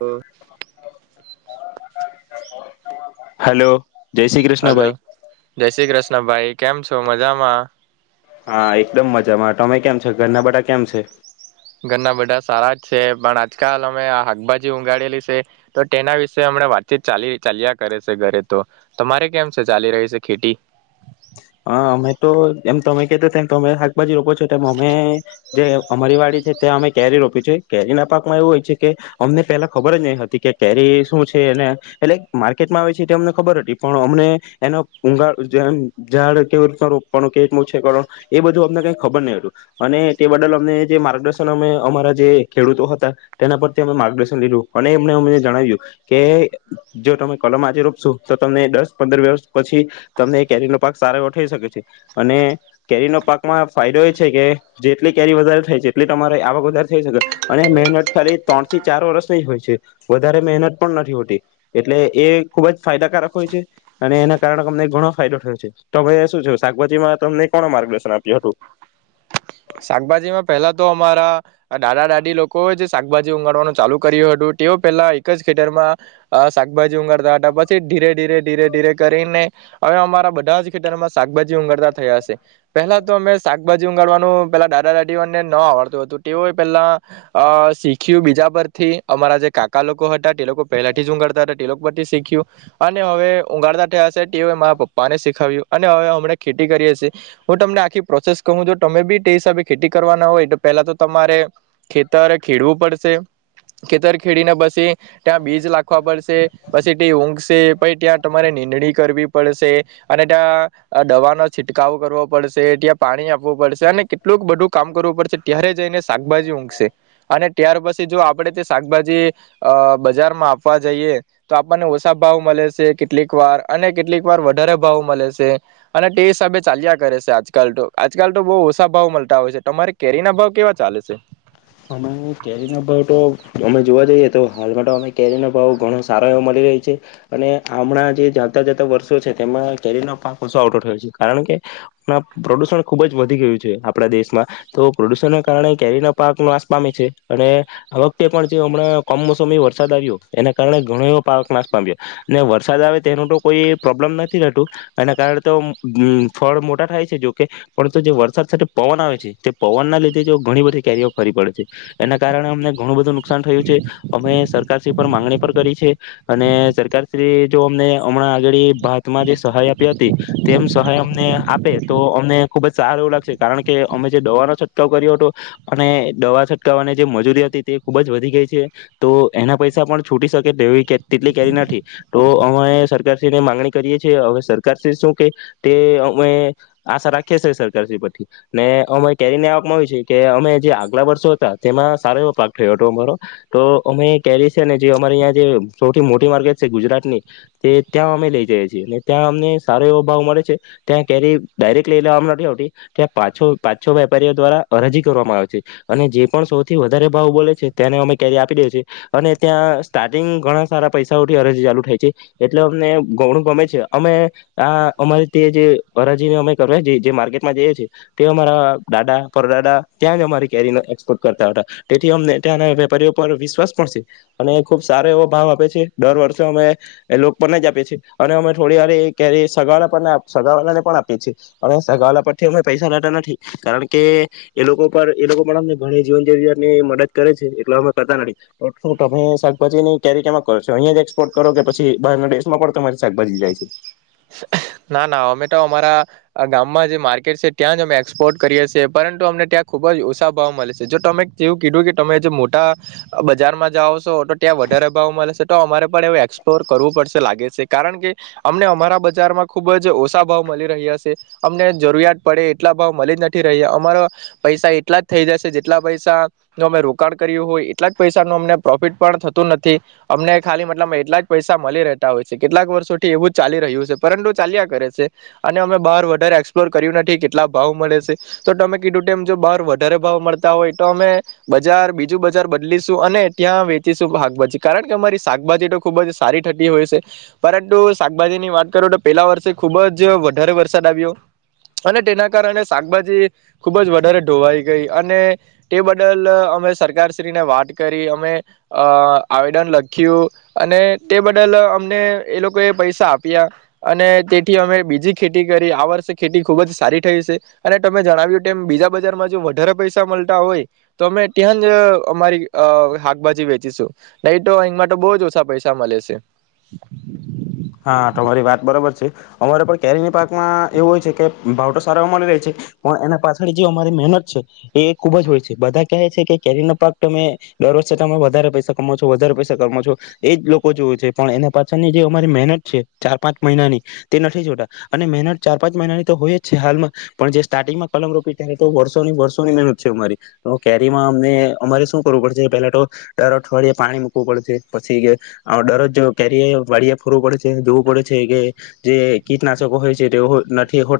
લો. Hello. જય Shri Krishna hello ભાઈ જય શ્રી કૃષ્ણ ભાઈ કેમ છે? તો મજામાં? હા એકદમ મજામાં તમે કેમ છો ઘરના બધા કેમ છે? ઘરના બધા સારા જ છે પણ આજકાલ અમે શાકભાજી ઊગાડેલી છે, તો તેના વિશે અમણા વાતચીત ચાલી ચાલ્યા કરે છે ઘરે તો, તમારે કેમ છે ચાલી રહી છે ખેતી? હા અમે તો એમ તમે કીધૂ તેમ તમે શાકભાજી રોપો છો તેમ અમે જે અમારી વાડી છે ત્યાં અમે કેરી રોપી છે કેરી ના પાકમાં એવું હોય છે કે અમને પેલા ખબર જ નહી હતી કે કેરી શું છે એ એટલે માર્કેટમાં આવે છે અમને ખબર હતી પણ અમને એનો ઊગાળ જેમ- વાનું કેવી ર છે કરવાનું એ બધું અમને કઈ ખબર નહ હતું, અને તે બદલ અમને જે માર્ગદર્શન અમે અમારા જે ખેડૂતો હતા, તેના પરથી અમે માર્ગદર્શન લીધું અને એમને અમ જણાવ્યું, કે જો તમે કલમ આજે રોપશો તો તમને દસ પંદર વર્ષ પછી, તમને કેરી પાક સારો એવો થઈ શકે છે, અને કેરીનો પાકમાં ફાયદો એ છે કે જેટલી કેરી વધારે થાય છે એટલી તમારે આ પાક વધારે થઈ શકે, અને મહેનત ખાલી ત્રણ થી ચાર વર્ષની જ હોય છે વધારે મહેનત પણ નથી હોતી, એટલે એ ખુબ જ ફાયદાકારક હોય છે અને એના કારણે તમને ઘણો ફાયદો થયો છે. તમે શું છે શાકભાજીમાં તમને કોણ માર્ગદર્શન આપ્યું હતું? શાકભાજીમાં પહેલા તો અમારા દાદા દાદી લોકોએ જે શાકભાજી ગાડવાનું ચાલુ કર્યું હતું તેઓ પહેલા એક જ ખેતરમાં, શાકભાજી ગાડતા હતા પછી ધીરે ધીરે ધીરે ધીરે કરીને, હવે અમારા બધા જ ખેતરમાં શાકભાજી ગાડતા થયા થશે પહેલા તો અમે શાકભાજી ગાડવાનું પેલા દાદા દાદીઓને ન આવડતું હતું તેઓએ પેલા, અ શીખ્યું બીજા પરથી અમારા જે કાકા લોકો હતા તે લોકો પહેલાથી જ ઊગાડતા હતા તે લોકો પરથી શીખ્યું, અને હવે ઊગાડતા થયા છે. મારા પપ્પાને શીખાવ્યું અને હવે હમણે ખેતી કરીએ છે. હું તમને આખી પ્રોસેસ કું જો તમે બી તે ખેતી કરવાના હોય તો પેલા તો તમારે ખેતર ખેડવું પડશે, ખેતર ખેડીને પછી ત્યાં બીજ લખવા પડશે પછી તે ઊંઘશે પછ ત્યાં તમારે નીંદણી કરવી પડશે, અને ત્યાં દવાનોો છિટકાવો કરવો પડશે ત્યાં પાણી આપવું પડશે અને એટલું બધું કામ કરવું પડશે ત્યારે જઈને શાકભાજી ઊંઘશે, અને ત્યાર પછી જો આપડે તે શાકભાજી અ બજારમાં આપવા જઈએ તો આપણને ઓછા ભાવ મળે છે કેટલીક વાર અને કેટલીક વાર વધારે ભાવ મળે છે, અને તે હિસાબે ચાલ્યા કરે છે આજકાલ તો આજકાલ તો બહ ઓછ ભાવ મળતા હોય છે તમારે કેરી ના ભાવ કેવા ચાલે છે? અમે કેરીના ભાવ તો અમે જોવા જઈએ તો હાલમાં તો અ કેરીનો ભાવ ઘણો સારો એવો મળી રહ્યો છે, અને હમણાં જે જાતા જતા વર્ષો છે તેમાં કેરીનો પાક ઓછો આવટો થયો છે કારણ કે, પ્રદુષણ ખુબ જ વધી ગયું છે આપડા દેશમાં, તો પ્રદુષણના કારણે કેરીના પાક નાશ પામ છે અને, આ વખતે પણ જે હમણાં કમોસમી વરસાદ આવ્યો એના કારણે ઘણો એવો પાક નાશ પામ્યો, ને વરસાદ આવે તેનું તો કોઈ પ્રોબ્લેમ નથી રહેતું, એના કારણે તોમ ફળ મોટા થાય છે જોકે, પરંત જે વરસાદ સાથે પવન આવે છે તે પવનના લીધે જો ઘણી બધી કેરીઓ ફરી પડે છે, એના કારણે અમને ઘણું બધું નુકસાન થયું છે, અમે સરકારશ્રી પર માંગણી પણ કરી છે, અને સરકારશ્રી જો અમને હમણાં આગળ ભારતમાં જે સહાય આપી હતી, તેમ સહાય અમને આપે તો અમને ખુબ જ સારું એવું લાગશે કારણ કે અમે જે દવાનો છટકો કર્યો હતો. અને દવા છટકાવવાની જે મજૂરી હતી તે ખૂબ જ વધી ગઈ છે, તો એના પૈસા પણ છૂટી શકે તેવી તેટલી કેરી નથી, તો અમે સરકારશ્રીને મામાંગણી કરીએ છ છેએ હવે સરકારશ્રી શું કે તે અમે આશા રાખીએ છીએ સરકારશ્રી પરથી ને અમે કેરીને આપવામાં આવી છે કે અમે જે આગલા વર્ષો હતા તેમાં સારો એવો પાક થયો હતો અમારો તો અમે કેરી છે ને જે અમારે અં જે સૌથી મોટી માર્કેટ છે ગુજરાત ની તે ત્યાં અમે લઈ જઈ છીએ અનેને ત્યાં અમને સારો એવો ભાવ મળે છે ત્યાં કેરી ડાયરેક્ટ લઈ લેવામાં નથી આવતી ત્યાં પાછો પા છો વેપારીઓ દ્વારા અરાજી કરવામાં આવે છે અને જે પણ સૌથી વધારે ભાવ બોલે છે તેને અમે ક્યારે આપી દે છે અને ત્યાં સ્ટાર્ટિંગ ઘણા સારા પૈસાઓથી અરજી ચાલુ થાય છે એટલે અમને ઘૌણું ગમે છે અમે આ અમારે તે જે અરજીને અમે કરવાએ જે માર્કેટમાં જઈએ છીએ તે અમારા દાદા પરદાદ ત્યાં જ અમારી કેરીના એક્સપોર્ટ કરતા હતા તેથી અમનેના વેપારીઓ પર વિશ્વાસ પણ છે અને ખુબ સારો એવો ભાવ આપે છે દર વર્ષે અમે એ લોકો પરને જ આપીએ છીએ અને અમે થોડી વાર કેરી સગાવ સગલાને પણ આપીએ છીએ અને સગાવલા પરથી અમે પૈસા લેતા નથી કારણ કે એ લોકો પર લોકો મનને ઘણી જીવન જરૂરિયાત ની મદદ કરે છે એટલે અમે કરતા નથી શું તમે શાકભાજી ની ક્યારે કેમાં કરો છો અહીયાં જ એક્સપોર્ટ કરો કે પછી બહારના દેશમાં પણ તમારી શાકભાજી જાય છે. ના ના અમે તો અમારા આ ગામમાં જે માર્કેટ છે ત્યાં જ અમે એક્સપોર્ટ કરીએ છીએ પરંતુ અમને ત્યાં ખુબ જ ઓછા ભાવ મળે છે જો તમે જેવું કીધું કે તમે જે મોટા બજારમાં જાઓ છો તો ત્યાં વધારે ભાવ મળે છે તો અમારે પણ એવ એક્સપ્લોર કરવું પડશે લાગે છે કારણ કે અમને અમારા બજારમાં ખુબ જ ઓછા ભાવ મળી રહ્યા છે અમને જરૂરિયાત પડે એટલા ભાવ મળી જ નથી રહ્યા અમારા પૈસા એટલા જ થઈ જશે જેટલા પૈસા ન અમે રોકાણ કર્યું હોય એટલા જ પૈસા ન અમને પ્રોફિટ પણ થતું નથી અમને ખાલી મતલબ એટલા જ પૈસા મળી રહેતા હોય છે કેટલાક વર્ષો થી એવું જ ચાલી રહ્યું છે. પરંતુ ચાલ્યા કરે છે અને અમે બહાર વધારે એક્સપ્લોર કર્યું નથી કેટલા ભાવ મળે છે તો તમે કીધું ટાઈમ જો બહાર વધારે ભાવ મળતા હોય તો અમે બજાર બીજું બજાર બદલીશું અને ત્યાં વેચીશું શાકભાજી કારણ કે અમારી શાકભાજી તો ખુબ જ સારી થતી હોય છે પરંતુ શાકભાજીની વાત કરો તો પેલા વર્ષે ખુબ જ વધારે વરસાદ આવ્યો અને તેના કારણે શાકભાજી ખુબ જ વધારે ધોવાઈ ગઈ અને તે બદલ અમે સરકારશ્રીને વાત કરી અમે અ આવેદન લખ્યું અને તે બદલ અમને એ લોકો એ પૈસા આપ્યા અને તેથી અમે બીજી ખેતી કરી આ વર્ષે ખેતી ખુબ જ સારી થઈ છે અને તમે જણાવ્યું કે બીજા બજારમાં જો વધારે પૈસા મળતા હોય તો અમે ત્યાં જ અમારી હ શાકભાજી વેચીશું નહી તો અહીં માટે બહુ જ ઓછા પૈસા મળે છે. હા તમારી વાત બરોબર છે અમારે પણ કેરી પાકમાં એવું હોય છે કે ભાવ તો સારામાં મળી રહે છે પણ એના પાછળ જે અમારી મહેનત છે એ ખુબ જ હોય છે બધા કહે છે કે કેરીનો પાક તમે દર વર્ષે તમે વધારે પૈસા કમા છો વધારે પૈસા કમાો છો એજ લોકો જો છે પણ એના પાછળનીજે મારી મેહનત છે ચાર પાંચ મહિનાની તે નથી જોતા અને મહેનત ચાર પાંચ મહિનાની તો હોય જ છે હાલમાં પણ જે સ્ટાર્ટિંગમાં પલંગ રોપી ત્યારે તો વર્ષોની વર્ષોની મહેનત છે અમારી તો કેરીમાં અમને અમારે શું કરવું પડશે પેલા તો ડર અઠવાડિયે પાણી મૂકવું પડશે પછી કે ડરરોજ કેરી વાળિયા ફરવું પડે છે જોવું પડે છે કે જે કીટનાશકો હોય છે તે નથી હો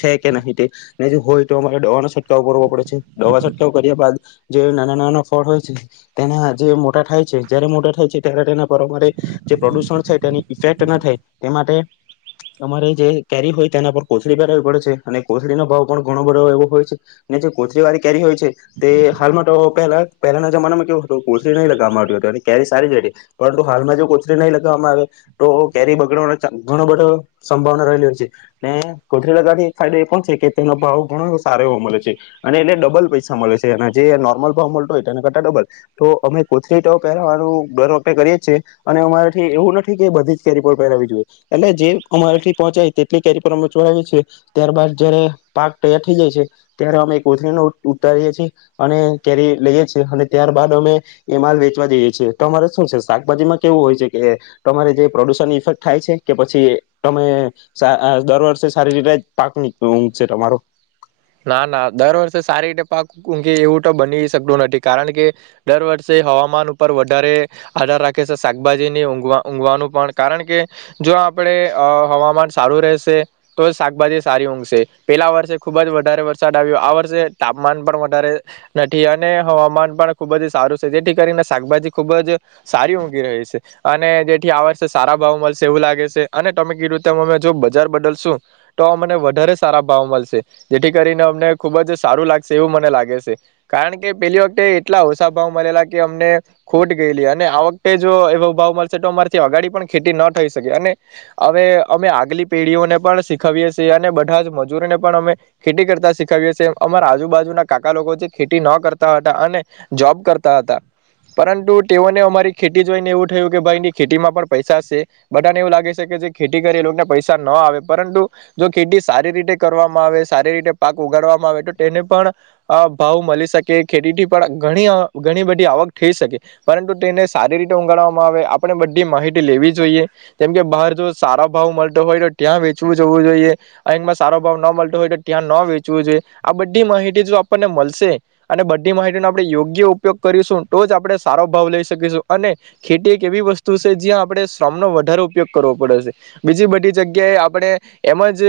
છે કે નહીં તેને હોય તો અમારે દવાનો છટકાવ કરવો પડે છે દવા છટકાવ કર્યા બાદ જે નાના નાના ફળ હોય છે તેના જે મોટા થાય છે જારે મોટા થાય છે ત્યારે તેના પર અમારે જે પ્રદુષણ છે તેની ઇફેક્ટ ના થાય તે માટે અમારે જે કેરી હોય તેના પર કોથળી પહેરાવી પડે છે અને કોથળીનો ભાવ પણ ઘણો બધો એવો હોય છે ને જે કોથળ વાળી કેરી હોય છે તે હાલમાં તો પહેલા પહેલાના જમાનામાં કેવો હતો કોથડી નહીંગવામાં આવ હતું અને કેરી સારી જ પરંતુ હાલમાં જો કોથળ નહીં લગાવવામાં આવે તો કેરી બગડવા ઘણ બધો સંભાવના રહેલી હોય છે ને કોથરી લગા એક ફાયદો એ પણ છે કે તેનો ભાવ ઘણો સારો એવો મળે છે અને એટને ડબલ પૈસા મળે છે અને જે નોર્મલ ભાવ મળતો હોય તેને કરતા ડબલ તો અમે કોથરી તો પહેરવાનું દર રોપે કરીએીએ અને અમારેથી એવું નથી કે બધી કેરીપર પહેરાવી જોઈએ એટલે જે અમારેથી પહંચાય તેટલી કેરી પરર અમે ચોરાવીએ છીએ ત્યારબાદ જય પાક તૈયાર થઈ જાય છે ત્યારે અમે કોથરીને ઉતારીએ છીએ અને કેરી લઈએ છીએ અને ત્યારબદ અમે એ માલ વેચવા જઈએ છ છેીએ તો અમારે શું છે શાકભાજીમાં કેવું હોય છે કે તમારે જે પ્રોદુષન ઇફેક્ટ થાય છે કે પછી તમે સા અ દર વર્ષે સારી રીતે પાક ની ઊઘ છે તમારો ના ના દર વર્ષે સારી રીતે પાક ઊંઘી એવું તો બની શકતું નથી કારણ કે દર વર્ષે હવામાન ઉપર વધારે આધાર રાખે છે શાકભાજીની ઊંઘવા ઊંઘવાનું પણ કારણ કે જો આપણેે હવામાન સારું રહેશે તો શાકભાજી સારી ઊંઘશે પેલા વર્ષે ખુબજ વધારે વરસાદ આવ્યો આ વર્ષે તાપમાન પણ વધારે નથી અને હવામાન પણ ખુબ જ સારું છે જેથી કરીને શાકભાજી ખુબ જ સારી ઊંઘી રહી છે અને જેથી આ વર્ષે સારા ભાવ મળશે એવું લાગે છે અને તમે કી રુંતે અમે જો બજાર બદલશું તો મને વધારે સારા ભાવ મળશે. જેથી કરીને અમને ખૂબ જ સારું લાગશે એવું મને લાગે છે કારણ કે પેલી વખતે એટલા ઓછા ભાવ મળેલા કે અમને ખોટ ગયેલી અને આ વખતે જો એવો ભાવ મળશે તો અમારીથી અગાડી પણ ખેતી ન થઈ શકે અને હવે અમે આગલી પેઢીઓને પણ શીખવીએ છીએ અને બધા જ મજૂરોને પણ અમે ખેતી કરતા શીખએ છે અમારા આજુબાજુના કાકા લોકો જે ખેતી ન કરતા હતા અને જોબ કરતા હતા પરંતુ તેઓને અમારી ખેતી જોઈને એવું થયું કે ભાઈની ખેતી માં પણ પૈસા છે બધાને એવું લાગે છે કે જે ખેતી કરે એ લોકોને પૈસા ન આવે પરંતુ જો ખેતી સારી રીતે કરવામાં આવે સારી રીતે પાક ઉગાડવામાં આવે તો તેને પણ ભાવ મળી શકે ખેતીથી પણ ઘણી ઘણી બધી આવક થઈ શકે પરંતુ તેને સારી રીતે ગાડવામાં આવે આપણે બધી માહિતી લેવી જોઈએ કેમ કે બહાર જો સારા ભાવ મળ નો હોય તો ત્યાં વેચવું જવું જોઈએ. અહીંકમાં સારો ભાવ ન મલતો હોય તો ત્યાં ન વેચવું જોઈ. આ બધી માહિતી જો આપણને મલશે અને બધી માહિતીનો આપણે યોગ્ય ઉપયોગ કરીશું તો જ આપણે સારો ભાવ લઈ શકીશું, અને ખેતી એક એવી વસ્તુ સે જ્યાં આપણે શ્રમનો વધારેો ઉપયોગ કરવો પડે છે. બીજી બધી જગ્યાએ આપણે એમ જ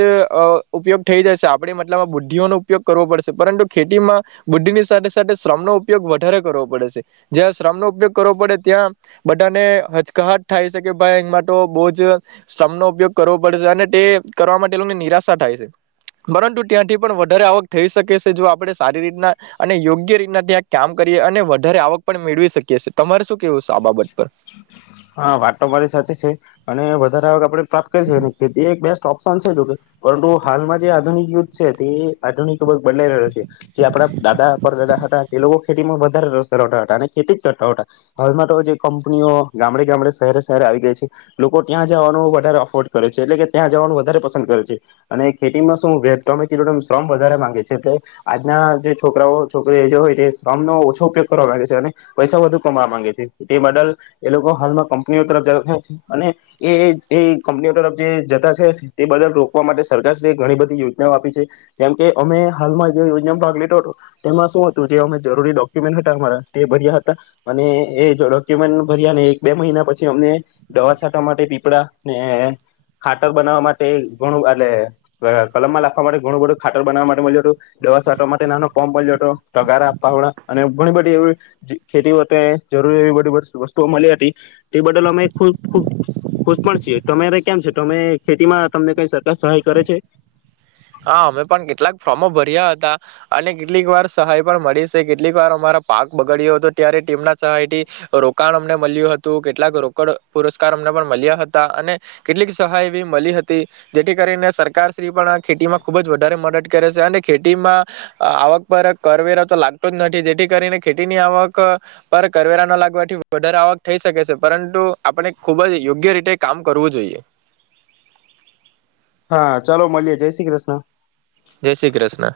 અહ ઉપયોગ થઈ જશે. આપણે મતલબમાં બુદ્ધિઓનો ઉપયોગ કરવો પડશે, પરંતુ ખેતી માં બુદ્ધિની સાથે સા થે શ્રમનો ઉપયોગ વધારે કરવો પડે છે. જ્યાં શ્રમ નો ઉપયોગ કરવો પડે ત્યાં બધાને હચકાહટ થાય છે કે ભાઈ એમાં તો બહું જ શ્રમનો ઉપયોગ કરવો પડે છે, અને તે કરવા માટે એ લોકોને નિરાશા થાય છે. પરંતુ ત્યાંથી પણ વધારે આવક થઈ શકે સે, જો આપણે સારી રીતના અને યોગ્ય રીતના ત્યાં કામ કરીએ, અને વધારે આવક પણ મેળવી શકીએ સે. તમારે શું કેવું છે આ બાબત પર? હા વાત તો મારી સાચી છે અને વધારે આવક આપણેે પ્રાપ્ત કરી [unintelligible] અને ખેતી એક બેસ્ટ ઓપ્શન સે જો કે, પરંતુ હાલમાં જે આધુનિક યુગ છે તે આધુનિક વર્ગ બદલાઈ રહ્યો છે, જે આપણા દાદા, પરદાદા હતા તે લોકો ખેતીમાં વધારે રસ ધરાવતા હતા, અને ખેતી જ કરતા હતા. હાલમાં તો જે કંપનીઓ ગામડે-ગામડે, શહેરે-શહેરે આવી ગઈ છે, લોકો ત્યાં જવાનું વધારે અફોર્ડ કરે છે, એટલે કે ત્યાં જવાનું વધારે પસંદ કરે છે, અને ખેતીમાં શું વે તમ કીધું તેમ શ્રમ વધારે માંગે છે, એટલે આજના જે છોકરાઓ છોકરીઓ જે હોય તે શ્રમનો ઓછો ઉપયોગ કરવા માંગે છે, અને પૈસા વધુ કમાવા માંગે છે. તે બદલ એ લોકો હાલમાં કંપનીઓ તરફ જતા છે, અને એ જ એ કંપનીઓ તરફ જે જતા છે તે બદલ રોકવા માટે સરકારશ્રી એ ઘણી બધી યોજનાઓ આપી છે, જેમકે અમે હાલમાં જે યોજનામાં ભાગ લીધો હતો, તેમાં શું હતું જે અમે જરૂરી ડોક્યુમેન્ટ હતા અમારા તે ભર્યા હતા અને એ જો ડોક્યુમેન્ટ ભર્યા ને એક બે મહિના પછી અમને દવા છંટવા માટે પીપળા, ને ખાતર બનાવવા માટે ઘણું એટલે અહ કલમમાં લખવા માટે ઘણું બધું ખાતર બનાવવા માટે મલ્યું હતું, દવા છાંટવા માટે નાનો પંપ મલ્યો તો, તગારા, પાવડા અને ઘણી બધી એવી જે ખેતીઓ તે જરૂરી એવી બધી વસ વસ્તુઓ મલી હતી, તે બદલ અમે ખુબ-ખુબ ખુશ પણ છીએ. તમારે કેમ છે? તમે ખેતીમાં તમને કઈ સરકાર સહાય કરે છે? હા અમે પણ કેટલાક ફોર્મો ભર્યા હતા, અને કેટલીક વાર સહાય પણ મળી સે, કેટલીક વાર અમારા પાક બગડ્યો હતો ત્યારે ટીમના સહાયથી રોકાણ અમને મલ્યું હતું, કેટલાક રોકડ પુરસ્કાર અમને પણ મલ્યા હતા અને કેટલીક સહાય બી મલી હતી, જેથી કરીને સરકારશ્રી પણ ખેતીમાં ખુબ જ વધારે મદદ કરે છે, અને ખેતીમાં આવક પર કરવેરા તો લાગતો જ નથી, જેથી કરીને ખેતીની આવક પર કરવેરા ન લાગવાથી વધારે આવક થઈ શકે છે, પરંતુ આપણે ખુબ જ યોગ્ય રીતે કામ કરવું જોઈએ. હા ચાલો મલીએે, જય શ્રી કૃષ્ણ. જય શ્રી કૃષ્ણ.